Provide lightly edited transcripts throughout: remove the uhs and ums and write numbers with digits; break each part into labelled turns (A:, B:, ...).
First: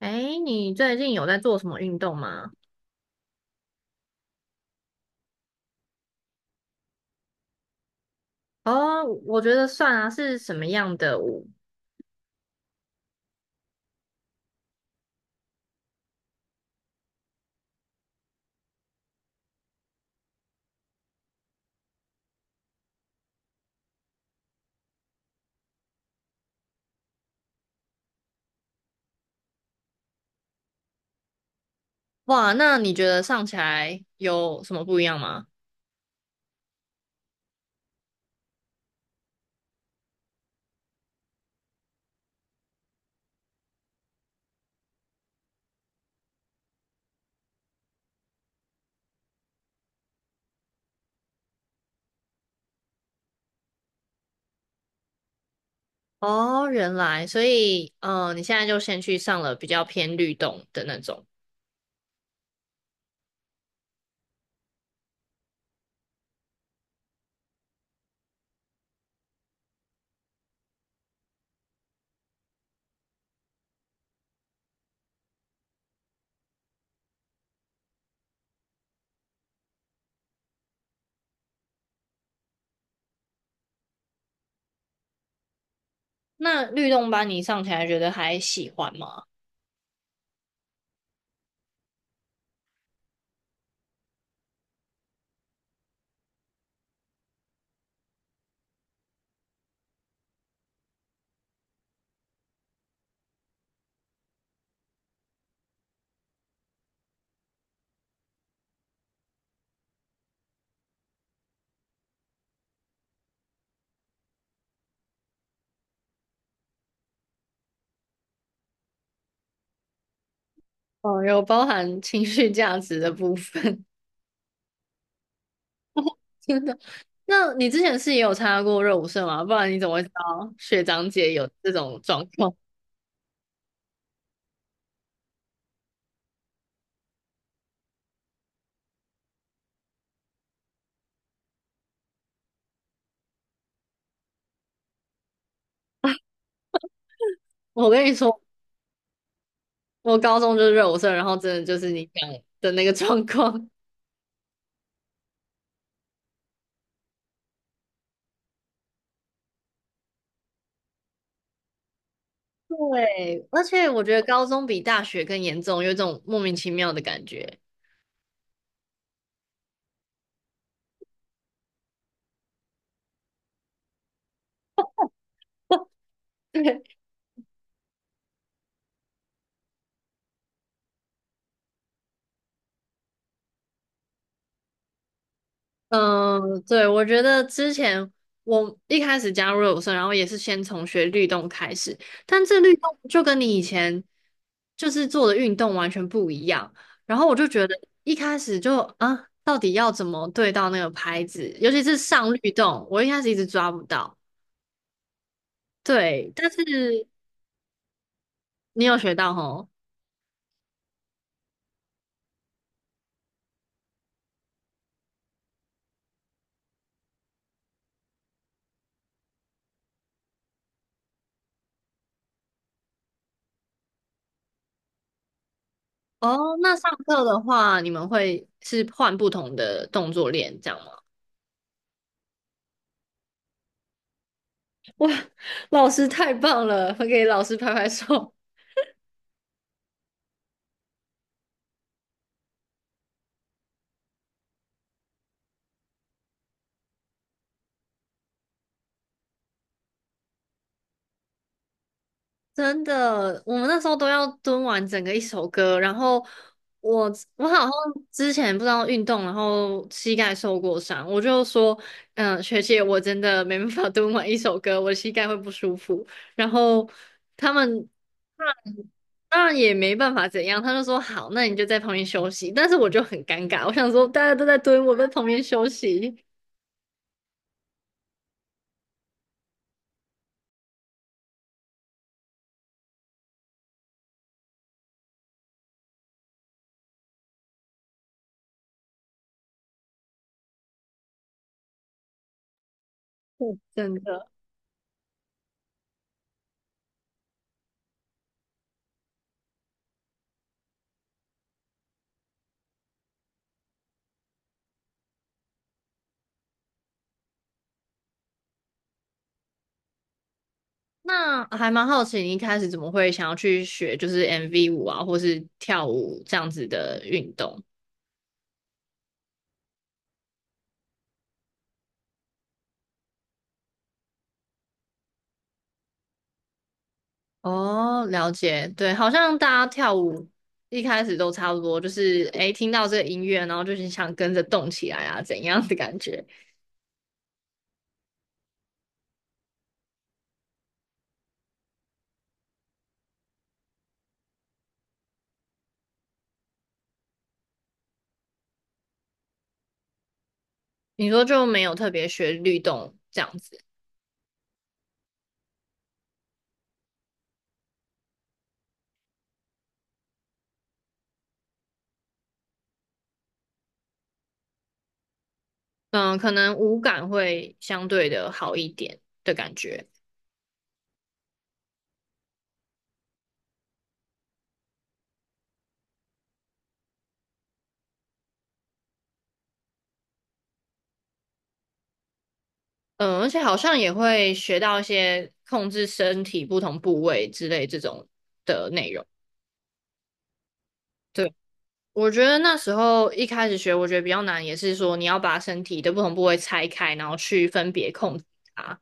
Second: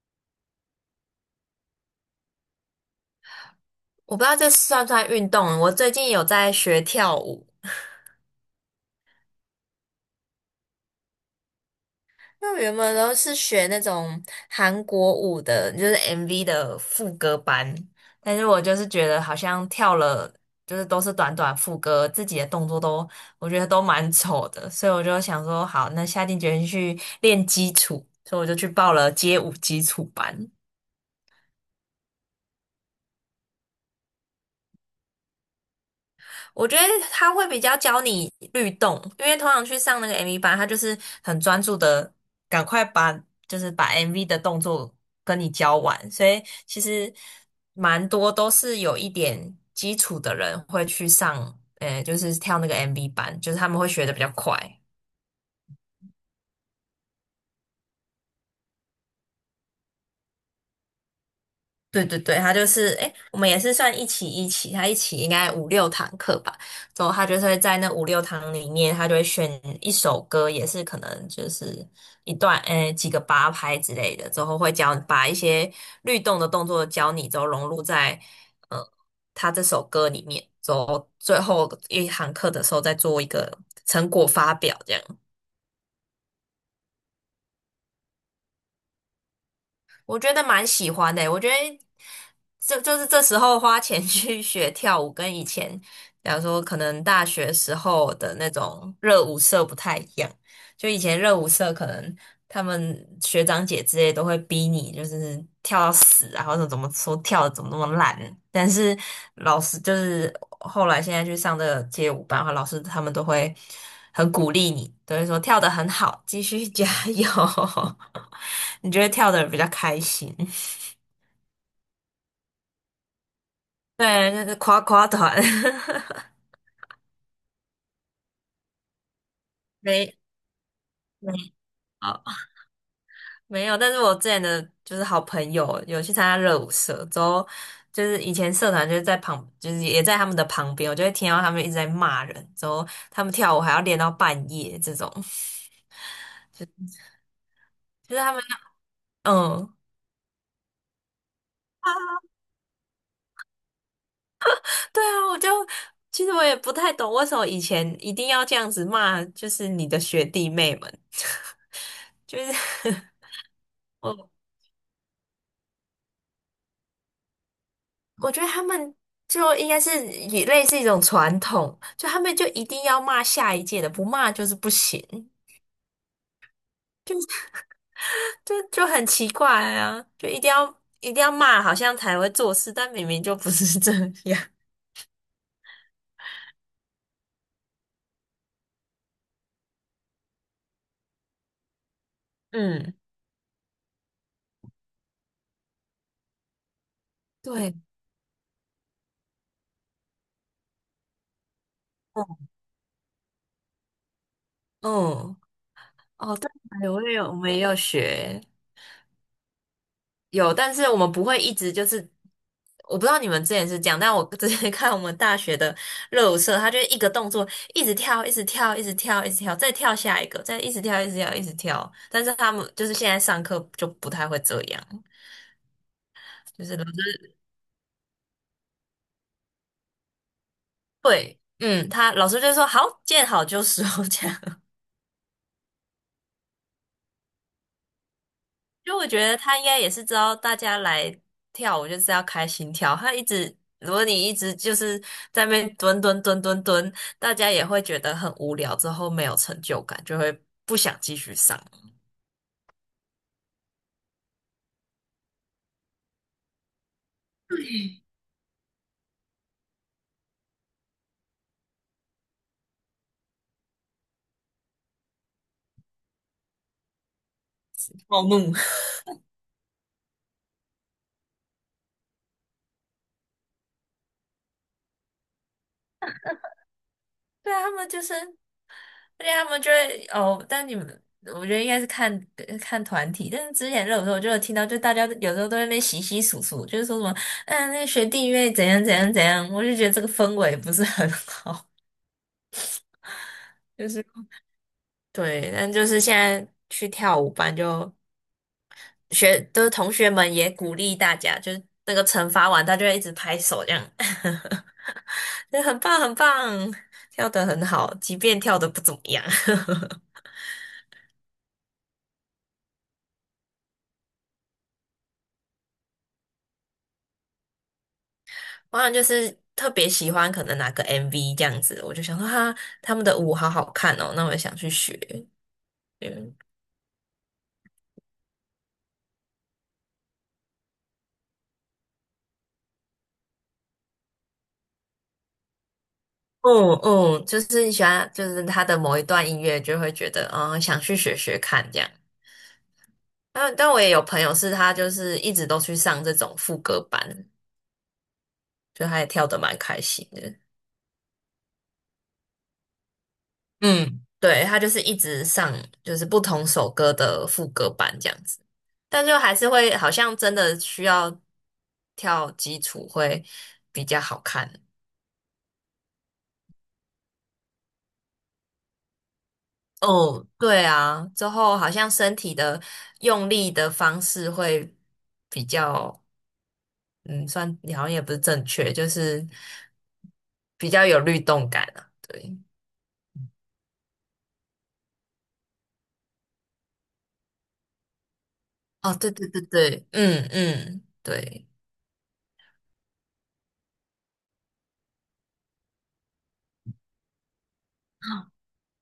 A: 哎，你最近有在做什么运动吗？
B: 我不知道这算不算运动。我最近有在学跳舞，
A: 哦，我觉得算啊，是什么样的舞？
B: 那我原本都是学那种韩国舞的，就是 MV 的副歌班。但是我就是觉得好像跳了，就是都是短短副歌，自己的动作都我觉得都蛮丑的，所以我就想说，好，那下定决心去练基础，所以我就去报了街舞基础班。
A: 哇，那你觉得上起来有什么不一样吗？
B: 我觉得他会比较教你律动，因为通常去上那个 MV 班，他就是很专注的，赶快就是把 MV 的动作跟你教完，所以其实蛮多都是有一点基础的人会去上，就是跳那个 MV 班，就是他们会学的比较快。
A: 哦，原来，所以，你现在就先去上了比较偏律动的那种。
B: 对对对，他就是诶，我们也是算一起，他一起应该五六堂课吧。之后他就是会在那五六堂里面，他就会选一首歌，也是可能就是一段诶几个八拍之类的。之后会教把一些律动的动作教你，之后融入在呃他这首歌里面。之后最后一堂课的时候再做一个成果发表，这样。
A: 那律动班你上起来觉得还喜欢吗？
B: 我觉得蛮喜欢的欸，我觉得这就是这时候花钱 去学跳舞，跟以前，比方说可能大学时候的那种热舞社不太一样。就以前热舞社可能他们学长姐之类都会逼你，就是跳到死啊，或者怎么说跳的怎么那么烂。但是老师就是后来现在去上这个街舞班的话，老师他们都会很鼓励你，都会说跳的很好，继续加油。你就会跳的比较开心。
A: 哦，有包含情绪价值的部分。
B: 对，那是夸夸团。
A: 真的。那你之前是也有参加过热舞社吗？不然你 怎么会知
B: 没
A: 道学长姐
B: 没。
A: 有这种
B: 好。
A: 状况？
B: 没有，但是我之前的就是好朋友有去参加热舞社，之后就是以前社团就是在旁，就是也在他们的旁边，我就会听到他们一直在骂人，之后他们跳舞还要练到半夜这种，
A: 我跟你
B: 就是他
A: 说，
B: 们嗯。
A: 我高中就是热舞社，然后真的就是你讲的那个状况。
B: 对啊，我就其实我也不太懂为什么以前一定要这样子骂，就是你的学弟妹们，就是
A: 对，而且 我觉得
B: 我
A: 高中比大学更严重，有一种莫名其妙的感觉。
B: 我觉得他们就应该是也类似一种传统，就他们就一定要骂下一届的，不骂就是不行。
A: 对，
B: 就很奇怪啊，就一定要骂，好像才会做事，但明明就不是 这样。
A: 嗯，对，我觉得之前我一开始加入热舞社，然后也是先从学律动开始，但这律
B: 嗯，
A: 动就跟你以前就是做的运动完全不一样。然后我就觉得
B: 对，
A: 一开始就啊，到底要怎么对到那个拍子，尤其是
B: 嗯
A: 上律动，我一开始一直抓不到。
B: 嗯，
A: 对，
B: 哦，对，
A: 但是
B: 哎我也有，我们也有学，
A: 你有学到吼？
B: 有，但是我们不会一直就是，我不知道你们之前是这样，但我之前 看我们大学的热舞社，他就一个动作一直跳，一直跳，一直跳，一直跳，再跳下一个，再一直跳，一直跳，一直跳。但是他们就是现在上课就不太会这样，
A: 哦，
B: 就
A: 那
B: 是都
A: 上
B: 是
A: 课的话，你们会是换不同的动作练，这样吗？
B: 对，嗯，他老师就说好，见好就收 这样。
A: 老师太棒了，给老师拍拍手。
B: 就我觉得他应该也是知道大家来跳舞就是要开心跳，他一直如果你一直就是在那边蹲蹲蹲蹲蹲，大家也会觉得很无聊，之后没有成就感，就会不想继续上。
A: 真的，我们那时候都要蹲完整个一首歌，然后我我好像之前不知道运动，然后膝盖受过伤，我就说，嗯、学姐，我真的没办法 蹲完一首歌，我的膝盖会不舒服。然后他们。
B: 暴怒。
A: 当然也没办法怎样，他就说好，那你就在旁边休息。但是我就很尴尬，我想说大家都在蹲，我在旁边休息。
B: 对啊，他们就是。对啊，他们就会哦，但你们我觉得应该是看看团体，但是之前热舞的时候我就有听到，就大家有时候都在那边洗洗簌簌，就是说什么，嗯，那个学弟妹怎样怎样怎样，我就觉得这个氛围不是很好，
A: 嗯
B: 就
A: 真
B: 是
A: 的。
B: 对，但就是现在去跳舞班就学，就是同学们也鼓励大家，就是那个惩罚完，他就会一直拍手这样，就很棒很棒，跳得很好，即便跳得不怎么样。
A: 那还蛮好奇，你一开始怎么会想要去学就是 MV 舞啊，或是跳舞这样子的运动？
B: 我好像就是特别喜欢可能哪个 MV 这样子，我就想说哈，他们的舞好好看哦，那我也想去学。嗯
A: 哦，了解，对，好像大家跳舞一开始都差不多，就是诶，听到这个音乐，然后就是想跟着动起来啊，怎样的感觉？
B: 嗯嗯，就是你喜欢，就是他的某一段音乐就会觉得，嗯，想去学学看这样。但我也有朋友是他就是一直都去上这种副歌班，就他也跳的蛮开心的。
A: 你说就没有特别学律动这样子。
B: 嗯，对，他就是一直上，就是不同首歌的副歌版这样子，但就还是会好像真的需要跳基础会比较好看。
A: 嗯，可能五感会相对的好一点的感觉。
B: 哦，对啊，之后好像身体的用力的方式会比较，嗯，算好像也不是正确，就是比较有律动感啊。对，
A: 嗯，而且好像也会学到一些控制身体不同部位之类这种的内
B: 哦，
A: 容。
B: 对对对对，嗯嗯，
A: 对，
B: 对，
A: 我觉得那时候一开始学，我觉得比较难，也是说你要把身体的不同部位拆开，然后去分别控制它。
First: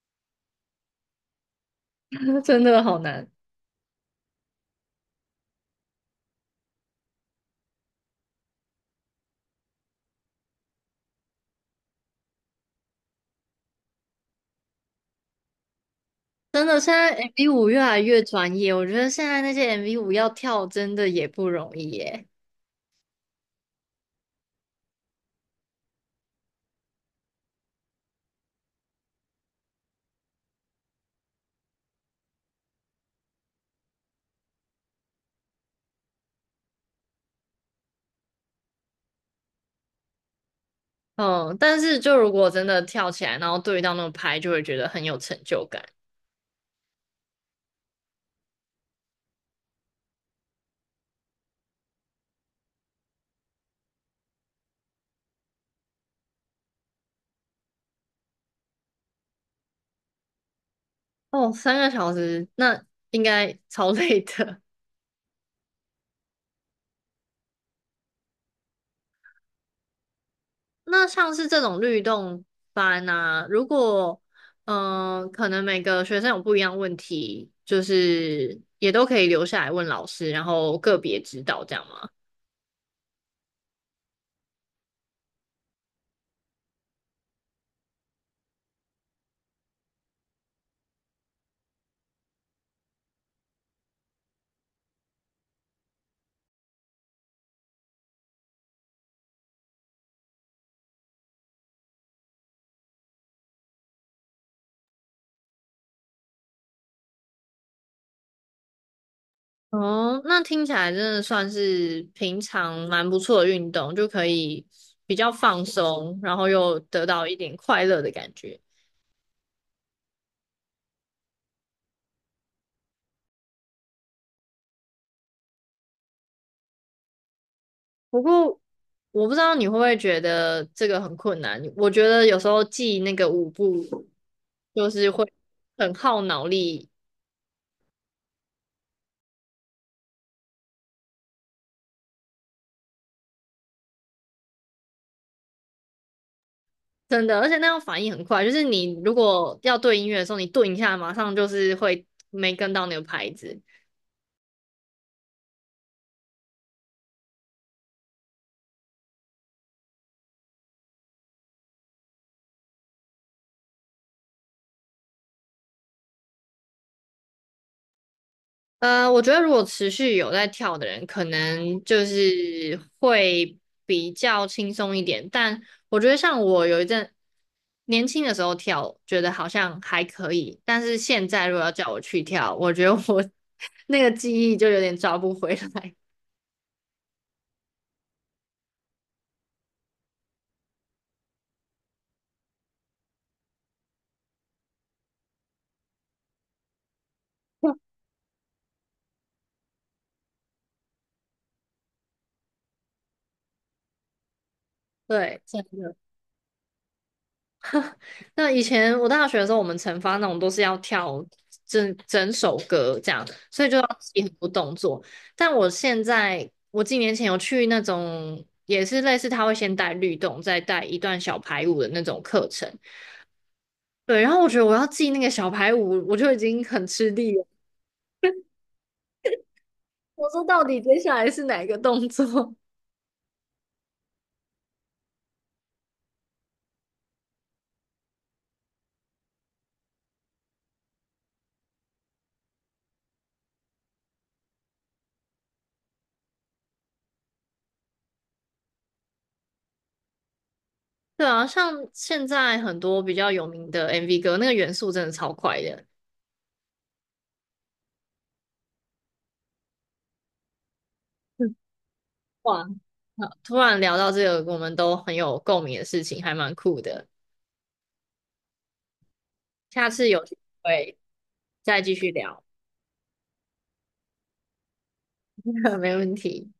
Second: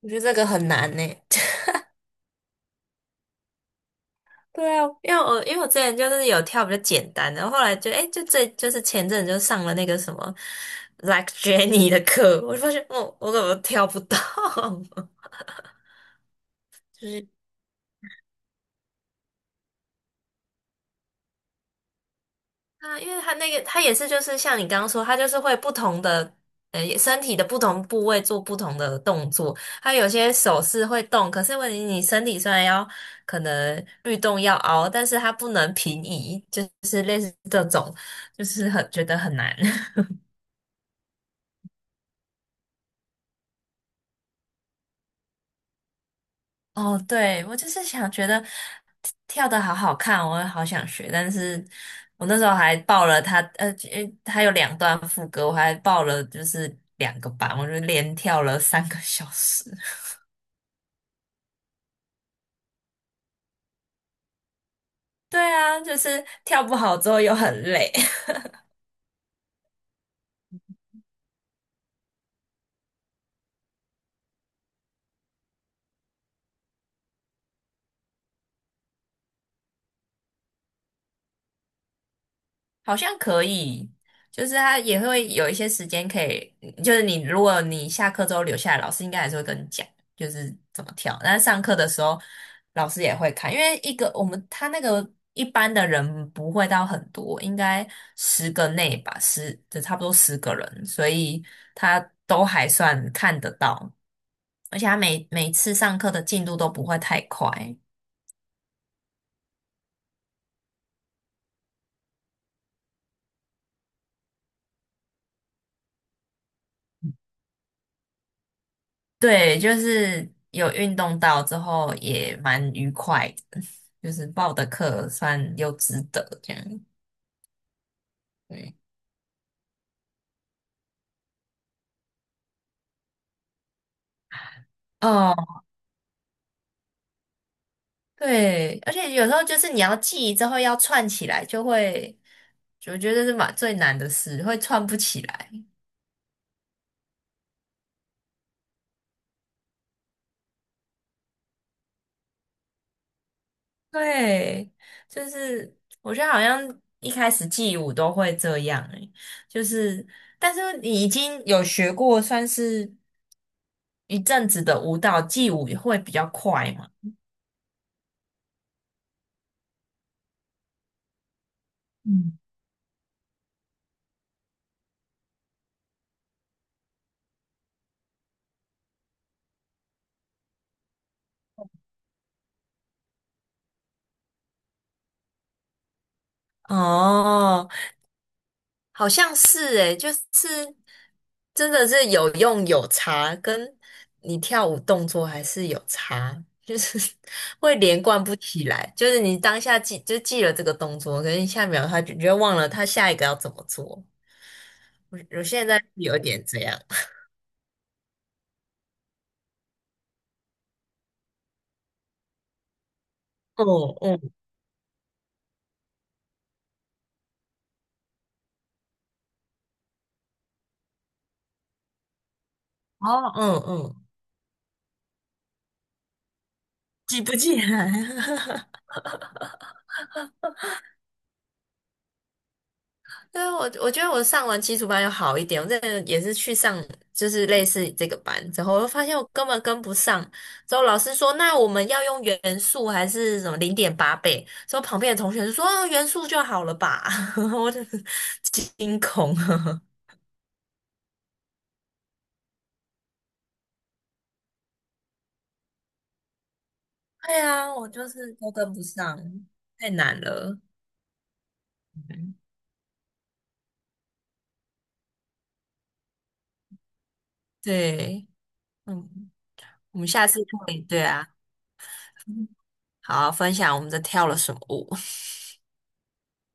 B: 我觉得这个很难呢。
A: 真的好难。
B: 对啊，因为我之前就是有跳比较简单的，后来就哎、就这就是前阵子就上了那个什么 Like Jenny 的课，我就发现哦，我怎么跳不到？
A: 真的，现
B: 就
A: 在
B: 是
A: MV 五越来越专业，我觉得现在那些 MV 五要跳真的也不容易耶。
B: 啊，因为他那个他也是就是像你刚刚说，他就是会不同的身体的不同部位做不同的动作，他有些手势会动，可是问题你身体虽然要可能律动要凹，但是它不能平移，就是类似这种，就是很觉得很难。
A: 嗯，但是就如果真的跳起来，然后对到那种拍，就会觉得很有成就感。
B: 哦，对，我就是想觉得跳的好好看，我也好想学，但是我那时候还报了他，因为他有2段副歌，我还报了就是2个班，我就连跳了3个小时。
A: 哦，三个小时，那应该超 累的。
B: 对啊，就是跳不好之后又很累。
A: 那像是这种律动班啊，如果嗯、可能每个学生有不一样问题，就是也都可以留下来问老师，然后个别指导这样吗？
B: 好像可以，就是他也会有一些时间可以，就是如果你下课之后留下来，老师应该还是会跟你讲，就是怎么跳。但是上课的时候，老师也会看，因为一个我们他那个一般的人不会到很多，应该10个内吧，差不多10个人，所以他都还算看得到，而且他每次上课的进度都不会太快。
A: 哦，那听起来真的算是平常蛮不错的运动，就可以比较放松，然后又得到一点快乐的感觉。
B: 对，就是有运动到之后也蛮愉快的，就是报的课算又值得这样。
A: 不过
B: 对，
A: 我不知道你会不会觉得这个很困难。我觉得有时候记那个舞步就是会
B: 哦，
A: 很耗脑力。
B: 对，而且有时候就是你要记之后要串起来，就会，我觉得是蛮最难的事，会串不起来。
A: 真的，而且那样反应很快。就是你如果要对音乐的时候，你顿一下，马上就是会没跟到那个拍子。
B: 对，就是我觉得好像一开始记舞都会这样欸，就是但是你已经有学过算是一阵子的舞蹈，记舞也会比较快嘛。
A: 呃，我觉得如果持续有在跳的人，可能就
B: 嗯。
A: 是会比较轻松一点。但我觉得像我有一阵年轻的时候跳，觉得好像还可以。但是现在如果要叫我去跳，我觉得我 那个记忆就有点抓不回来。
B: 哦，好像是诶，就是真的是有用有差，跟你跳舞动作还是有差，就是 会连贯不起来。就是你当下记就记了这个动作，可是下一秒你就忘了他下一个要怎么做。我
A: 对，
B: 我
A: 真
B: 现在
A: 的。
B: 有点这样，
A: 那以前我大学的时候，我们惩罚那种都是要跳整整首歌这样，所以就要
B: 哦
A: 记很
B: 嗯，
A: 多动作。但我现在，我几年前有去那种也是类似他会先带律动，再带一段小排舞的那种课程。
B: 哦嗯嗯，
A: 对，然后我觉得我要记那个小排舞，我就已经很吃
B: 记
A: 力
B: 不
A: 了。
B: 起来。
A: 我说到底接下来是哪一个动作？
B: 对啊，我觉得我上完基础班有好一点，我真的也是去上就是类似这个班之后，我发现我根本跟不上。之后老师说，那我们要用元素还是什么0.8倍？之后旁边的同学就说，哦元素就好了吧？我就是惊恐。
A: 对啊，像现在很多比较有名的 MV 歌，那个元素真的超快的。
B: 对啊，我就是都跟不上，太难了。嗯
A: 哇，好突然聊到这个我们都很有共鸣的事情，还蛮酷的。
B: 对，嗯，
A: 下
B: 我
A: 次
B: 们
A: 有
B: 下
A: 机
B: 次可以，
A: 会
B: 对啊，
A: 再继续聊。
B: 好，分享我们这跳了什么舞。
A: 没问题。